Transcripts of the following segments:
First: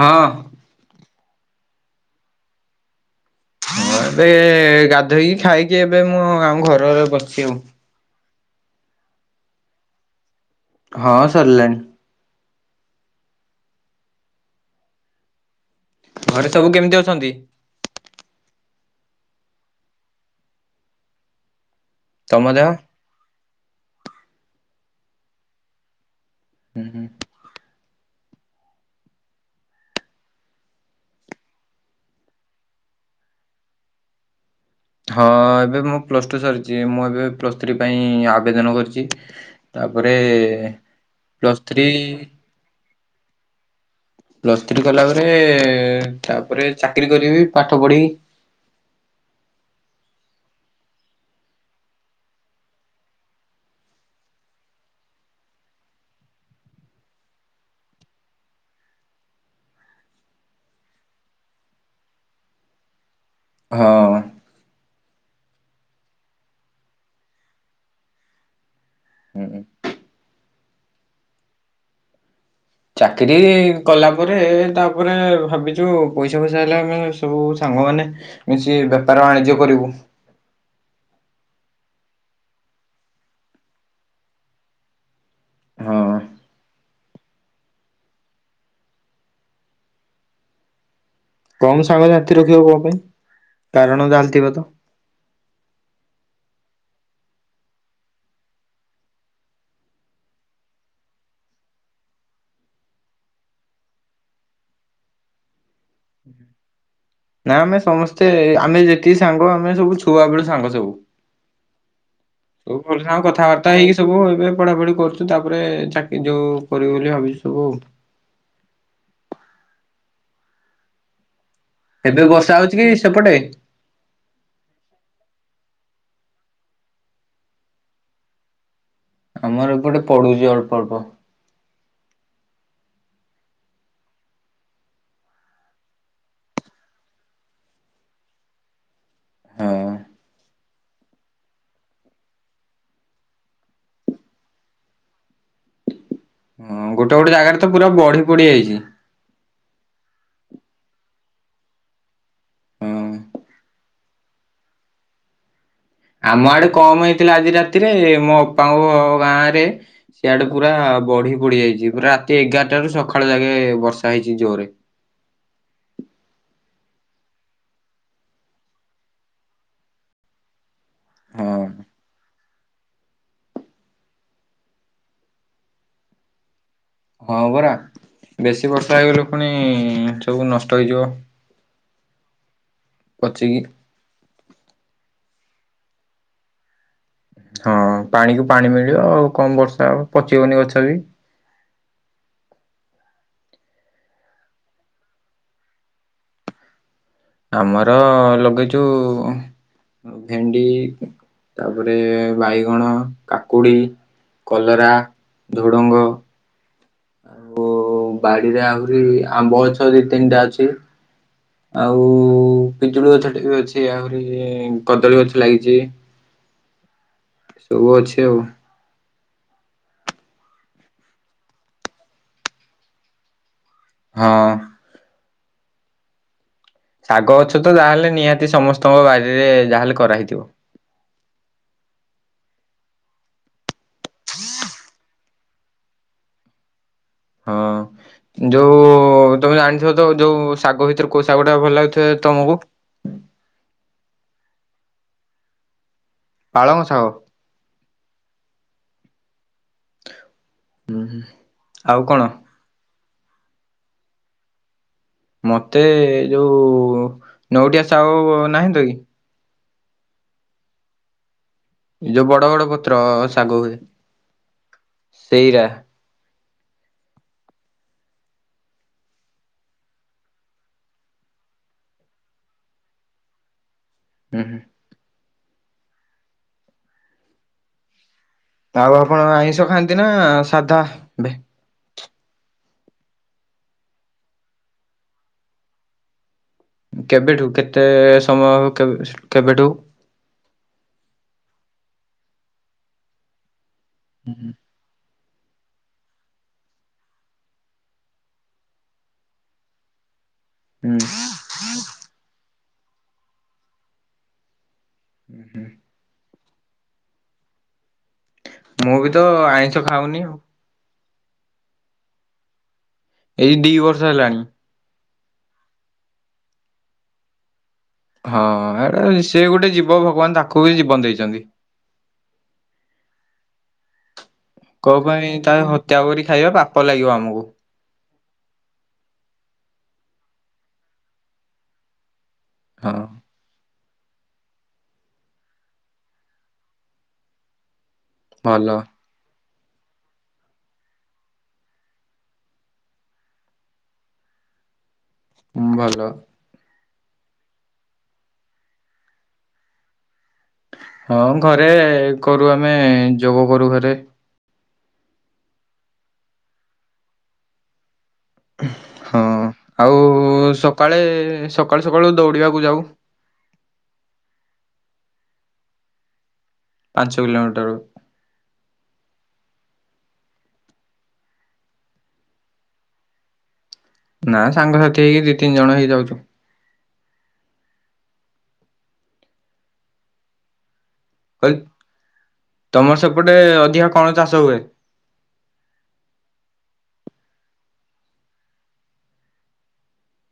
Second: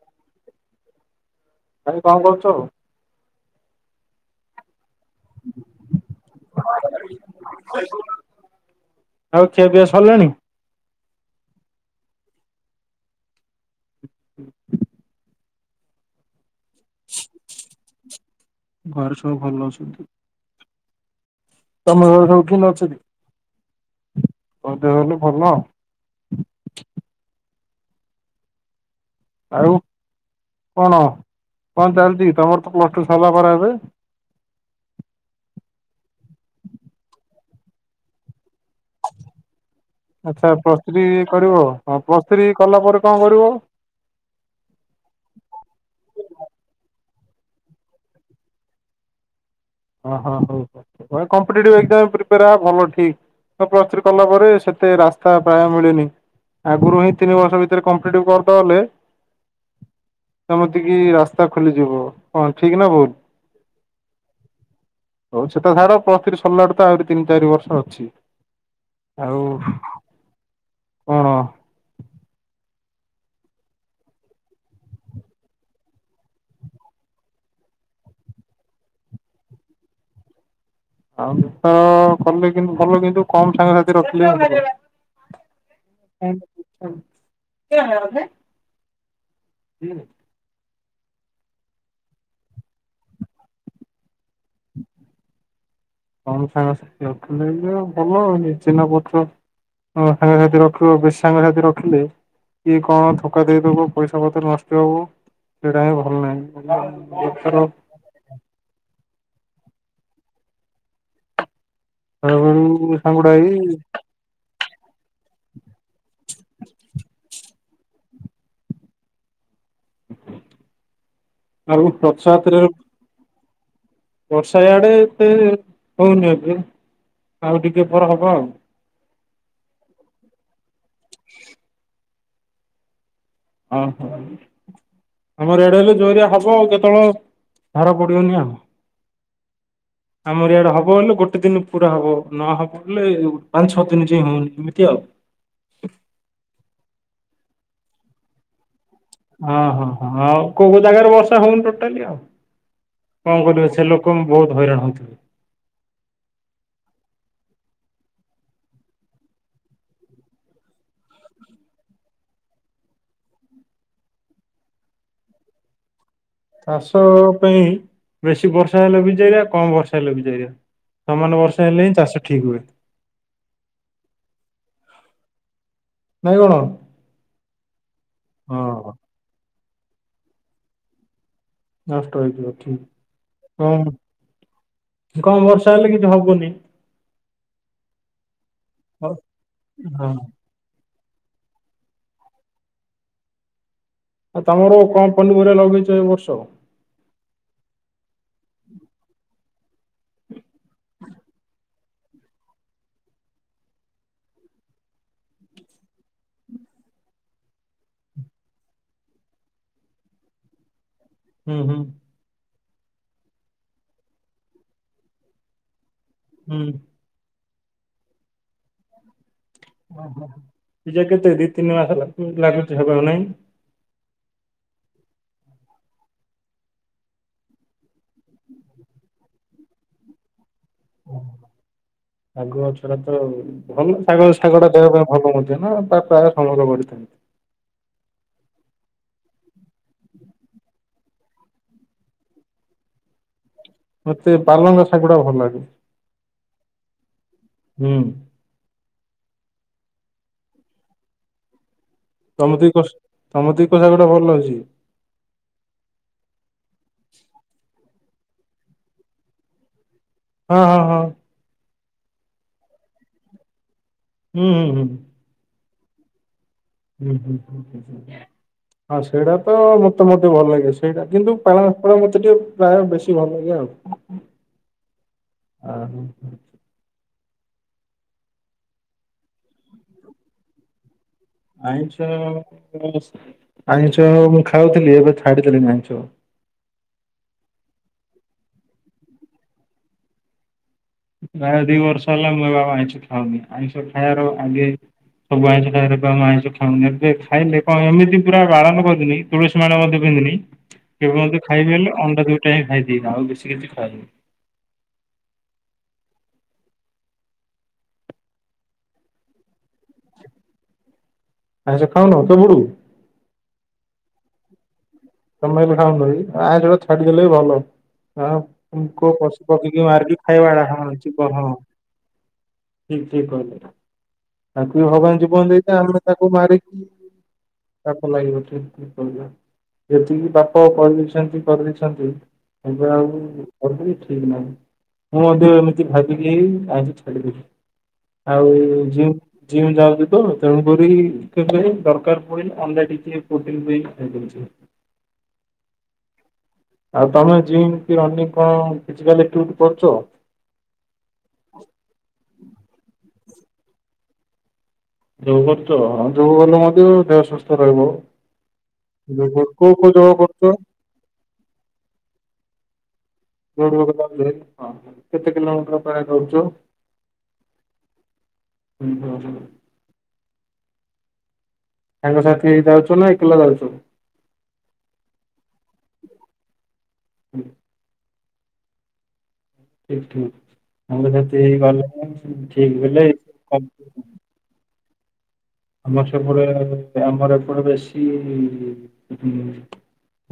ହଁ। ତମେ କଣ କରୁଛ। ହଁ ଏବେ ଗାଧୋଇକି ଖାଇକି ଏବେ ମୁଁ ଆମ ଘର ଆଗାରେ ବସିଛି ଆଉ। ଆଉ ଖିଆ ପିଆ ସରିଲାଣି। ହଁ ସରିଲଣି। ହୁଁ। ଘରେ ସବୁ କେମିତି ଅଛନ୍ତି? ଘରେ ସବୁ ଭଲ ଅଛନ୍ତି। ତମେ ଘ ତମ ସବୁ ଦେହ? କିନ୍ତି ଅଛନ୍ତି ଆଉ ଦେହଲେ ଭଲ। ହୁଁ ହୁଁ ଆଉ କଣ କଣ ଚାଲିଛି ତମର ତ ପ୍ଲସ୍ ଟୁ ସରିଲା ପରା ଏବେ ହଁ ଏବେ ମୁଁ ପ୍ଲସ ଟୁ ସରିଛି ମୁଁ ଏବେ ପ୍ଲସ୍ ଥ୍ରୀ ପାଇଁ ଆବେଦନ କରିଛି ତାପରେ ଆଚ୍ଛା ପ୍ଲସ ଥ୍ରି ପ୍ଲସ୍ କରିବ ଥ୍ରୀ ପ୍ଲସ ଥ୍ରି କଲା ପରେ କଣ କରିବ ପ୍ଲସ୍ ଥ୍ରି କଲା ପରେ ତାପରେ ଚାକିରୀ କରିବି ପାଠ ପଢ଼ିବି ଓ ହଁ ହଁ ହଉ କମ୍ପିଟେଟିଭ ଏକ୍ସାମ୍ ପାଇଁ ପ୍ରିପେୟାର ହେବା ଭଲ ଠିକ ପ୍ଲସ ଥ୍ରି କଲା ପରେ ସେତେ ରାସ୍ତା ପ୍ରାୟ ମିଳେନି ଆଗରୁ ହିଁ ତିନି ବର୍ଷ ଭିତରେ କମ୍ପିଟେଟିଭ କରିଦେବ ବୋଲେ ସେମତି କି ରାସ୍ତା ଖୋଲିଯିବ କଣ ଠିକ ନା ଭୁଲ ହଁ ହଉ ସେଟା ସାର ପ୍ଲସ ଥ୍ରି ସରିଲାଟେ ତ ଆହୁରି ତିନି ଚାରି ବର୍ଷ ଅଛି ଆଉ ହୁଁ। କଣ [inaudible] ଚାକିରି କଲା ପରେ ତାପରେ ଭାବିଛୁ ପଇସା ଫଇସା ହେଲେ ଆମେ ସବୁ ସାଙ୍ଗମାନେ କିଛି ବେପାର ବାଣିଜ୍ୟ କରିବୁ ଆଉ ଗୀତ କଲେ କିନ୍ତୁ ଭଲ କିନ୍ତୁ କମ ସାଙ୍ଗସାଥି ରଖିଲେ ହଁ। [inaudible] ହଁ କମ ସାଙ୍ଗସାଥି ରଖିବ କଣ ପାଇଁ କାରଣ ଜାଣିଥିବେ ତ କମ ସାଙ୍ଗସାଥି ରଖିଲେ ଭଲ ନିଜ ଚିହ୍ନ ପତ୍ର ହ ସାଙ୍ଗସାଥି ରଖିବ ବେଶୀ ସାଙ୍ଗସାଥି ରଖିଲେ କିଏ କଣ ଧକା ଦେଇଦବ ପଇସା ପତ୍ର ନଷ୍ଟ ହବ ସେଇଟା ହିଁ ଭଲ ନାହିଁ ହ [inaudible] ନା ଆମେ ସମସ୍ତେ ଆମେ ଯେତିକି ସାଙ୍ଗ ଆମେ ସବୁ ଛୁଆ ବେଳୁ ସାଙ୍ଗ ସବୁ ବେଳୁ ସବୁ ଭଲ ସାଙ୍ଗ ସାଙ୍ଗୁଡା ହେଇ କଥାବାର୍ତ୍ତା ହେଇକି ସବୁ ଏବେ ପଢାପଢି କରୁଛୁ ତାପରେ ଚାକିରି ଯୋଉ କରିବୁ ବୋଲି ଭାବିଛୁ ସବୁ ଆଉ। ଆଉ ଏବେ ବର୍ଷା ରଥଯାତ୍ରାରେ ହଉଛି କି ସେପଟେ ବର୍ଷା ଆଡ଼େ ଏତେ ହଉନି ଏଭେ ଆଉ ଟିକେ ପରେ ହବ ଆଉ। ଆମର ଏ ପଟେ ପଡ଼ୁଚି ଅଳ୍ପ ଅଳ୍ପ [inaudible] ଓହୋ ଆମର ଏଡ଼େ ହେଲେ ଜୋରିଆ ହବ ଆଉ କେତେବେଳେ ଧାର ପଡ଼ିବନି ଆଉ ହଁ ଆମର ଇଆଡ଼େ ହବ ହେଲେ ଗୋଟେ ଦିନ ପୁରା ହବ ନହବଲେ ପାଞ୍ଚ ଛଅ ଦିନ ଯାଇଁ ହଉନି ଏମିତି ଆଉ ହଁ ଗୋଟେ ଗୋଟେ ଜାଗାରେ ତ ପୁରା ବଢ଼ି ପଡ଼ିଯାଇଛି। ହଁ ହଁ ହଁ ଆଉ କୋଉ କୋଉ ଜାଗାରେ ବର୍ଷା ହଉନି ଟୋଟାଲି ଆଉ ହଁ କଣ କରିବ ସେ ଲୋ କ ବହୁତ ହଇରାଣ ହଉଥିବେ। ଆମ ଆଡ଼େ କମ୍ ହେଇଥିଲା ଆଜି ରାତିରେ ମୋ ଅପାଙ୍କ ଗାଁ ରେ ସିଆଡ଼େ ପୁରା ବଢ଼ି ପଡ଼ିଯାଇଛି ପୁରା ରାତି ଏଗାରଟା ରୁ ସଖାଳ ଯାଗେ ବର୍ଷା ହେଇଛି ଜୋ ରେ ଚାଷ ପାଇଁ ବେଶୀ ବର୍ଷା ହେଲେ ଭିଯେଗା କମ୍ ବର୍ଷା ହେଲେ ଭିଯେଗା। ସମାନ ବର୍ଷ ହଁ। ହେଲେ ହିଁ ଚାଷ ଠିକ୍ ହୁଏ। ନାଇଁ କଣ? ହଁ ପରା ବେଶୀ ହଁ ବର୍ଷା ହେଇଗଲେ ପୁଣି ସବୁ ନଷ୍ଟ ହେଇଯିବ। ନଷ୍ଟ ହେଇଯିବ ପଚିକି। ଠିକ୍ ହଁ ସେ କମ୍ ବର୍ଷା ହେଲେ କିଛି ହବନି। ହଁ ପାଣି କୁ ପାଣି ମିଳିବ ହଁ ଆଉ କମ ବର୍ଷା ଆଉ ପଚିବନି ଗଛ ବି। ଆଉ ତମର କଣ ପନିପରିବା ଲଗେଇଛ ଏ ବର୍ଷ? ଆମର ଲଗେଇଚୁ ଭେଣ୍ଡି ତାପରେ ବାଇଗଣ କାକୁଡ଼ି କଲରା ଝୁଡ଼ଙ୍ଗ ଓ ବାଡ଼ିରେ ଆହୁରି ଆମ୍ବଗଛ ଦି ତିନିଟା ଅଛି ହୁଁ ହୁଁ ଆଉ ପିଜୁଳି ଗଛ ଟେ ବି ଅଛି ଆହୁରି କଦଳୀ ଗଛ ଲାଗିଛି। ହୁଁ। ଶବୁ ଅଛି ଆଉ। ଓହୋ ପିଜା କେତେ ଦି ତିନି ମାସ [unintelligible] ଲାଗୁଛି ହବ ନାଇଁ? ହଁ। ଶାଗ ଗଛ ତ ଯାହେଲେ ନିହାତି ସମସ୍ତଙ୍କ ବାରିରେ ଯାହାହେଲେ କରାହେଇଥିବ। ଶାଗ ଗଛରେ ତ ଭଲ ଶାଗ ଶାଗ ଟା ଦେବା ପାଇଁ ଭଲ ମଧ୍ୟ ନା ତା ପ୍ରାୟ [unintelligible] ବଢ଼ିଥାଏ। ହଁ। ଯୋଉ ତମେ ଜାଣିଥିବ ତ ଯୋଉ ଶାଗ ଭିତରେ କୋଉ ଶାଗଟା ଭଲ ଲାଗୁଥିବ ତମକୁ? ମତେ ପାଲଙ୍ଗ ଶାଗୁଡ଼ା ଭଲ ଲାଗେ। ପାଳଙ୍ଗ ସାଗ। ହୁଁ। ହୁଁ ହୁ ଆଉ କଣ? ତମତି କସ୍ ତମତି କୋଉ ଶାଗଟା ଭଲ ଲାଗୁଛି? ମତେ ଏ ଯୋଉ ନେଉଟିଆ ସାଉ ନାହାନ୍ତିକି? ହଁ ହଁ ହଁ। ଯୋଉ ବଡ଼ବଡ଼ ପତ୍ର ଶାଗ ହୁଏ। ହୁଁ ହୁଁ ହୁଁ। ସେଇରା। ହୁଁ ହୁଁ ହୁଁ ହୁଁ ହୁଁ ହୁଁ। ହଁ ସେଇଟା ତ ମତେ ମଧ୍ୟ ଭଲ ଲାଗେ। ସେଇଟା କିନ୍ତୁ ପାଳଙ୍ଗ ଫାଳଙ୍ଗ ମତେ ଟିକେ ପ୍ରାୟ ବେଶୀ ଭଲ ଲାଗେ ଆଉ। ହୁଁ ହୁଁ। ଓହୋ। ଆଉ ଆପଣ ଆଇଁଷ ଖାଆନ୍ତି ନା ସାଧା ଏବେ? ଆଇଁଷ ଆଇଁଷ ମୁଁ ଖାଉଥିଲି ଏବେ ଛାଡିଦେଲିଣିି ଆଇଁଷ। କେବେଠୁ କେତେ ସମୟ ହଉ କେ କେବେଠୁ? ପ୍ପ୍ରାୟ ଦି ବର୍ଷ ହେଲା ମୁ ଏବେ ଆଉ ଆଇଁଷ ଖାଉନି। ଆଇଁଷ ଖାଇବାର ହୁଁ ଆଗେ ସବୁ ଆଇଁଷ ଖାଏ ଏବେ ଆଉ ଆଇଁଷ ଖାଉନି ଏବେ ଖାଇଲେ କଣ ଏମିତି ପୁରା ବାରଣ କରିଦେଲି ତୁଳସୀ ମାଳ ମଧ୍ୟ ପିନ୍ଧିନି ହୁଁ କେବେଳ ତ ଖାଇବି ହେଲେ ଅଣ୍ଡା ଦୁଇଟା ଖାଇଦିଏ। ଆଉ ବେଶୀ କିଛି ଖାଏନି। ହୁଁ। ମୁଁ ବି ତ ଆଇଁଷ ଖାଉନି ଆଉ। ଆଇଁଷ ଖାଉନ କେବେଠୁ? ଏଇ ଦି ବର୍ଷ ହେଲାଣି। ତମେ ଏବେ ଖାଉନ କି? ଆଇଁଷ ଟା ଛାଡିଦଲେ ବି ଭଲ। ହଁ ଏଟା କୋଉ ସେ ଗୋଟେ ପଶୁପକ୍ଷୀକି ଜୀବ ମାରିକି ଭଗବାନ ତାକୁ ଖାଇବାଡା ବି ହଁ ଜୀବନ ଯିବ ଦେଇଛନ୍ତି। ହଁ। ଠିକ ଠିକ କହିଲେ। ତାକୁ ବି କୋଉ ଭଗବାନ ପାଇଁ ଜୀବନ ତା ଦେଇଚ ହତ୍ୟା ଆମେ କରି ତାକୁ ଖାଇବା ମାରିକି ପାପ ଲାଗିବ ଆମକୁ ପାପ ଲାଗିବଟିି। ଯେତିକି ବାପ ପଢେଇଛନ୍ତି କରିଦେଇଛନ୍ତି ଏବେ ହଁ ଆଉ ହଉ ଠିକ ନାହିଁ। ମୁଁ ମଧ୍ୟ ଏମିତି ଭାବିଲି ଆଇଁଷ ଛାଡିଦେଲି। ଆଉ ଭଲ ଯିଉ ଜିମ୍ ଯାଉଚି ତ ତେଣୁକରି କେବେ ଦରକାର ପଡିଲେ ଅଣ୍ଡା ଟିକେ ପ୍ରୋଟିନ ଦେଇକି ଖାଇଦେଉଛି। ହମ୍ ଭଲ। ଆଉ ତମେ ଜିମ୍ କି ରନିଙ୍ଗ କଣ ଫିଯିକାଲ ଆକ୍ଟୀଭିଟୀ କରୁଛ? ହଁ ଘରେ କରୁ ଆମେ ଯୋଗ କରୁ ଘରେ। ଯୋଗ କରୁଚ ହଁ ଯୋଗ କଲେ ମଧ୍ୟ ଦେହ ସୁସ୍ଥ ରହିବ। ହଁ। କୋଉ କୋଉ ଆଉ ଯୋଗ କରୁଛ? ସକାଳେ ସକାଳୁ ସକାଳୁ ଦୌଡ଼ିବାକୁ ଯାଉ। ଦୌଡିବାକୁ ଯାଉଚ ଯେବେ କେତେ କିଲୋମିଟର ପ୍ରାୟ ଦୌଡୁଚ? ପାଞ୍ଚ କିଲୋମିଟର। [unintelligible] ସାଙ୍ଗ ସାଥି ହେଇକି ଯାଉଛ ନା ଏକଲା ଯାଉଛ? ନା ସାଙ୍ଗସାଥି ହେଇକି ଦି ତିନି ଜଣ ହେଇଯାଉଛୁ। ଠିକ ଠିକ ସାଙ୍ଗ ସାଥି କହିଲି ହେଇ ଗଲେ ଠିକ ତମର ବଲେ ସେପଟେ ଅଧିକା [unintelligible] କଣ ଚାଷ ହୁଏ। ଆମର ସେପଟେ ଆମର ଏପଟେ ବେଶୀ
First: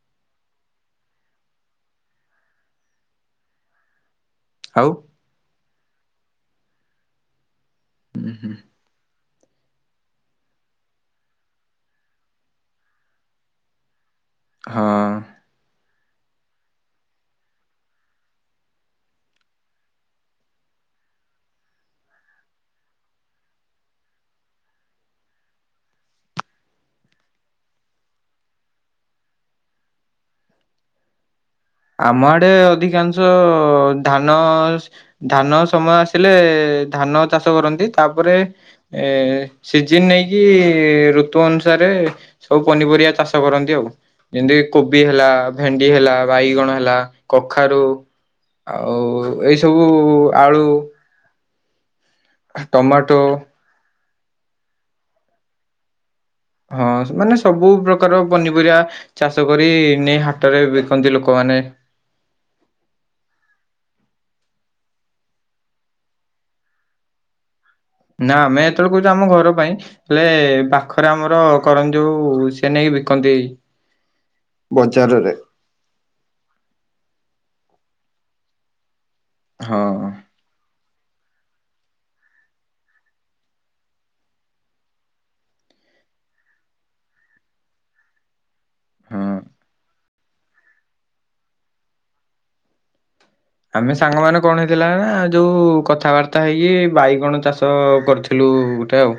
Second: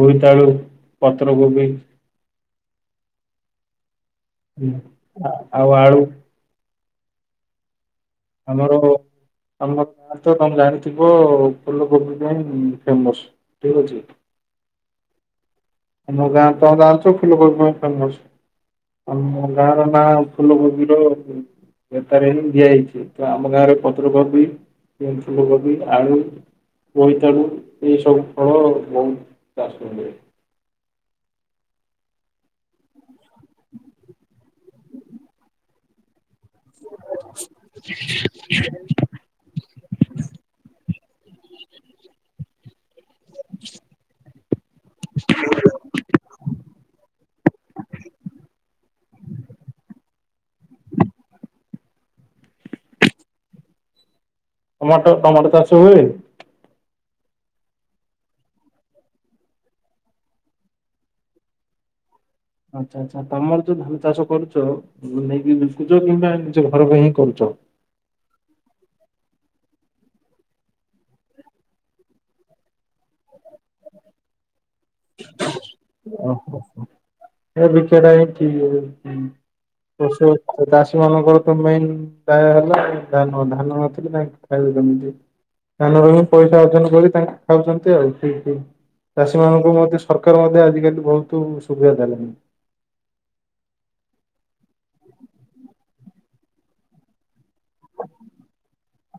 ବୋଇତାଳୁ, ପତ୍ରକୋବି [inaudible] ଆଉ? ହ ଆ ଆଉ ଆଳୁ ଉଁ ହୁଁ, ଆମର ଆମ ଗାଁରେ ତ ତମେ ଜାଣିଥିବ ଫୁଲକୋବି ପାଇଁ ଫେମସ। ଠିକ୍ ଅଛି। ହଁ। ଆମ ଗାଁ ତ ଜାଣିଛ ଫୁଲକୋବି ପାଇଁ ଫେମସ। ଆମ ଗାଁ ର ନାଁ ଫୁଲ କୋବିର ବତାରେ ହିଁ ଦିଆହେଇଛି। ତ ଆମ ଗାଁରେ ପତ୍ରକୋବି, ଫୁଲକୋବି, ଆଳୁ ବୋଇତାଳୁ ଏଇସବୁ ଫଳ ବହୁତ ଚାଷ ହୁଏ। ଆମ ଆଡେ ଅଧିକାଂଶ ଧାନ ସ, ଧାନ ସମୟ ଆସି ଲେ ଧାନ ଚାଷ କରନ୍ତି ତାପରେ ଏ ସିଜିନ୍ ନେଇକି ଋତୁ ଅନୁସାରେ ସବୁ ପନିପରିବା ଚାଷ କରନ୍ତି ଆଉ ଯେମିତି କୋବି ହେଲା ଭେଣ୍ଡି ହେଲା ବାଇଗଣ ହେଲା କଖାରୁ ଆଉ ଏଇ ସବୁ ଆଳୁ ଟମାଟୋ ଟମାଟୋ, ଟମାଟୋ ଚାଷ ହୁଏ? ହଁ ମାନେ ସବୁ ପ୍ରକାର ପନିପରିବା ଚାଷ କରି ନେଇ ହାଟରେ ବିକନ୍ତି ଲୋକମାନେ। ଆଚ୍ଛା ଆଚ୍ଛା ତମର ଯୋଉ ଧାନ ଚାଷ କରୁଚ ନେଇକି ବିକୁଚ ନା ନିଜ ଘର ପାଇଁ ହିଁ କରୁଚ? ନା ଆମେ ଯେତେବେଳେ କରୁଚୁ ଆମ ଘର ପାଇଁ ହେଲେ ପାଖରେ ଆମର କରଂଯୋଉ ସେ ନେଇ ବିକନ୍ତି। ବଜାରରେ। ଓହୋ [unintelligible] ବିକିବା ଟା ହିଁ ଠିକ। ହଁ [unintelligible] ଚାଷୀ ମାନଙ୍କର ତ ମେନ୍। ପ୍ରାଏ ହେଲା ଧାନ, ଧାନ ନଥିଲେ ନାଇଁ ଖାଇବ କେମିତି? ଧାନ ଚାଷ କରିକି ପଇସା ଅର୍ଜନ କରି ତାଙ୍କେ ଖାଉଛନ୍ତି ଆଉ ଠିକ୍ ଠିକ୍। ହଁ ଚାଷୀ ମାନଙ୍କୁ ମଧ୍ୟ ସରକାର ମଧ୍ୟ ଆଜିକାଲି ବହୁତ ସୁବିଧା ଦେଲାଣି। ଆମେ ସାଙ୍ଗ ମାନ କଣ ହେଇଥିଲା ନା ଯୋଉ କଥାବାର୍ତ୍ତା ହେଇକି ବାଇଗଣ ଚାଷ କରିଥିଲୁ। ବିଲୁ ଗୋଟେ ଆଉ।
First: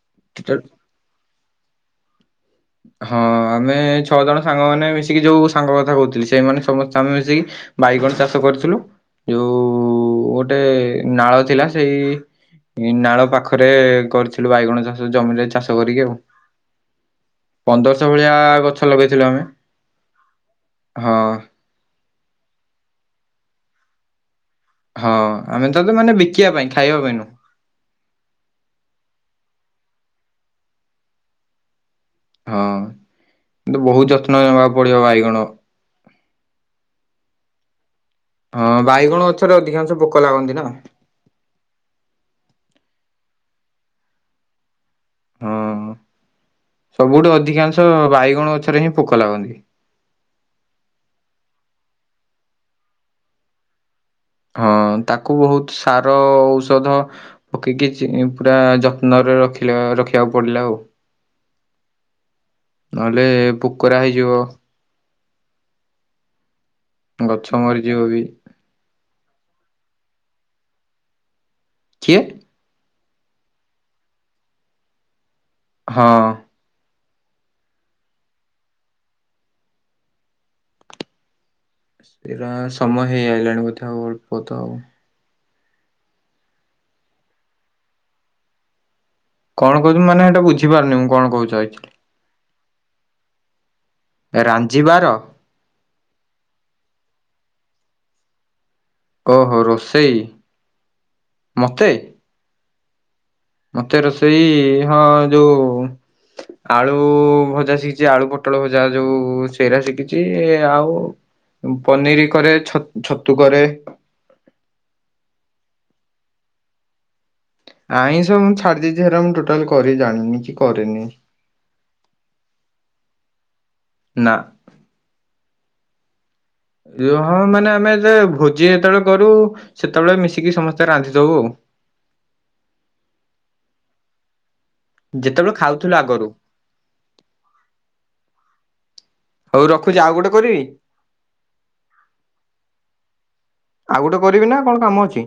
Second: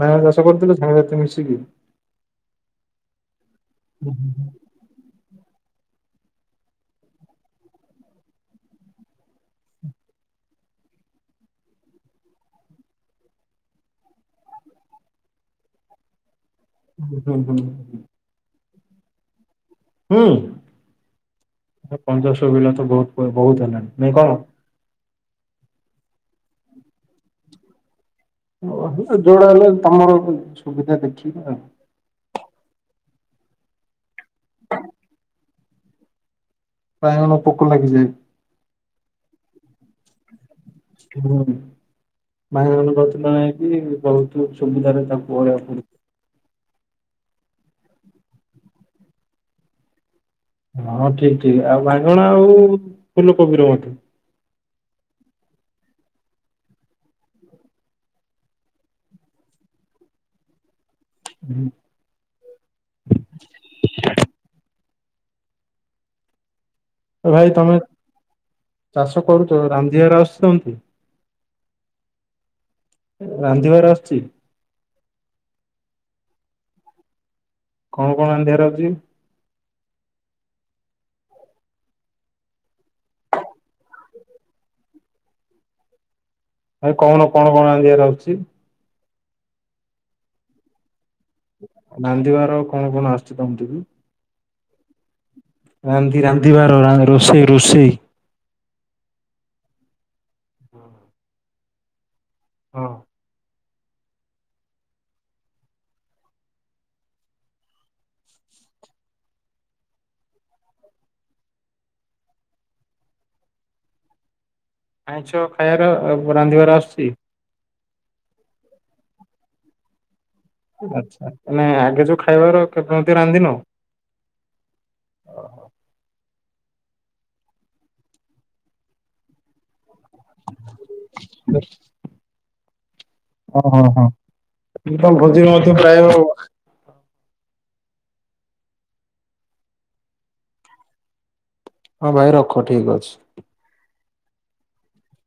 ବାଇଗଣ ଚାଷ ଯେତେବେଳେ କରୁଥିଲୁ ସାଙ୍ଗସାଥି ମିଶିକି। ହଁ ଆମେ ଛଅ ହୁଁ ଜଣ ସାଙ୍ଗମାନେ ମିଶିକି ଯୋଉ ସାଙ୍ଗ କଥା କହୁଥିଲି ସେଇମାନେ ସମସ୍ତେ ଆମେ ମିଶିକି ବାଇଗଣ ଚାଷ କରିଥିଲୁ। ଯୋଉ ଗୋଟେ ନାଳ ଥିଲା ସେଇ ନାଳ ପାଖରେ କରିଥିଲୁ ବାଇଗଣ ଚାଷ ଜମିରେ ଚାଷ କରିକି ଆଉ। ହୁଁ ହୁଁ ହୁଁ ପନ୍ଦଶ ଭଳିଆ ଗଛ ଲଗେଇଥିଲୁ ଆମେ। ହୁଁ ହଁ। ଏ ପନ୍ଦରଶ କିଲୋ ତ ବହୁତ୍ ବହୁତ୍ ହେଲାଣି ନାଇଁ କଣ। ହଁ ଆମେ ତ ତ ମାନେ ବିକିବା ପାଇଁ ଖାଇବା ପାଇଁ ନୁହଁ। ଓ ଯୋଉଡା ହେଲେ ତମର ସୁ ସୁବିଧା ଦେଖିକି ଆଉ। ହଁ କିନ୍ତୁ ବହୁତ ଯତ୍ନ ନବାକୁ ପଡିବ ବାଇଗଣ ବାଇଗଣ ପୋକ ଲାଗିଯାଏ। ହଁ ବାଇଗଣ ଗଛରେ ଅଧିକାଂଶ ପୋକ ଲାଗନ୍ତି ନା। ହୁଁ ଵାଇଗଣ ଗଛ ପାଇଁ ବି ବହୁତ୍ ସୁବିଧାରେ ତାଙ୍କୁ କହିବାକୁ ପଡିବ। ହଁ। ସବୁଠୁ ଅଧିକାଂଶ ବାଇଗଣ ଗଛରେ ହିଁ ପୋକ ଲାଗନ୍ତି। ହଁ ଠିକ୍ ଠିକ୍ ଆଉ ବାଇଗଣ ଆଉ ଫୁଲୁକୋବିର ମଧ୍ୟ। ହଁ ତାକୁ ବହୁତ୍ ସାର ଓ ଔଷଧ ପକେଇକି ଚି ପୁରା ଯତ୍ନରେ ରଖି-ରଖିବାକୁ ପଡିଲା ଆଉ। ହୁଁ ନଏଲେ ପୋକରା ହେଇଯିବ। ଆରେ ଗଛ ଭାଇ ତମେ ମରିଯିବ ବି। ଚାଷ କରୁଚ, ରାମ [unintelligible] ଆସୁଚନ୍ତି। କିଏ? ରାନ୍ଧିବାର ଆସୁଛି। ହଁ। କଣ କଣ ରାନ୍ଧିବାର ଆଉଚି? ସେଇଟା ସମୟ ହେଇ ଆଇଲାଣି ବୋଧେ ଆଉ ଅଳ୍ପ ତ ଆଉ। ଭାଇ କଣ କଣ କଣ ରାନ୍ଧିଆର ଆଉଚି? କଣ କହୁଚୁ ମାନେ ଏଇଟା ବୁଝି ପାରୁନି ମୁଁ କଣ କହୁ ରାନ୍ଧିବାର କଣ କଣ ଆସୁଛି? [unintelligible] ରାଞ୍ଜିବାର। ରାନ୍ଧି ରାନ୍ଧିବାର ରା ରୋଷେଇ ରୋଷେଇ। ଓହୋ ରୋଷେଇ। ହଁ। ମତେ। ହଁ। ମତେ ରୋଷେଇ ହଁ ଯୋଉ। ଆଳୁ ଭଜା ଶିଖିଛି ଆଳୁ, ପୋଟଳ ଭଜା ଯୋଉ ସେଇରା ଶିଖିଛି ଏ ଆଉ। ଉଁ ପନିର କରେ ଛ-ଛତୁ କରେ। ଆଇଁଛ ଖାଇବାର ରାନ୍ଧିବାର ଆସୁଛି। ଆଇଁଶ ମୁଁ ଛାଡି ଦେଇଛି ହେରା ମୁଁ ଟୋଟାଲ କରି ଜାଣିନି କି କରେନି ଆଚ୍ଛା ଆମେ ଆଗେ ଯୋଉ ଖାଇବାର କେବେ ବି ରାନ୍ଧିନ। ନା। [unintelligible] ମାନେ ଆମେ ଯେତେବେଳେ ଭୋଜି ଯେତେବେଳେ କରୁ ସେତେବେଳେ ମିଶିକି ସମସ୍ତେ ରାନ୍ଧିଦଉ। ଅ ହଁ ହଁ ଭୋଜିର ଯେତେବେଳେ ମଧ୍ୟ ଖାଉଥିଲୁ ପ୍ରାୟ। ଆଗରୁ ହଉ ରଖୁଛି ଆଉ ଗୋଟେ କରିବି। ହଁ ଭାଇ ରଖ ଠିକ୍ ଅଛି। ଆଉ ଗୋଟେ କରିବି ନା କଣ୍ କାମ ଅଛି?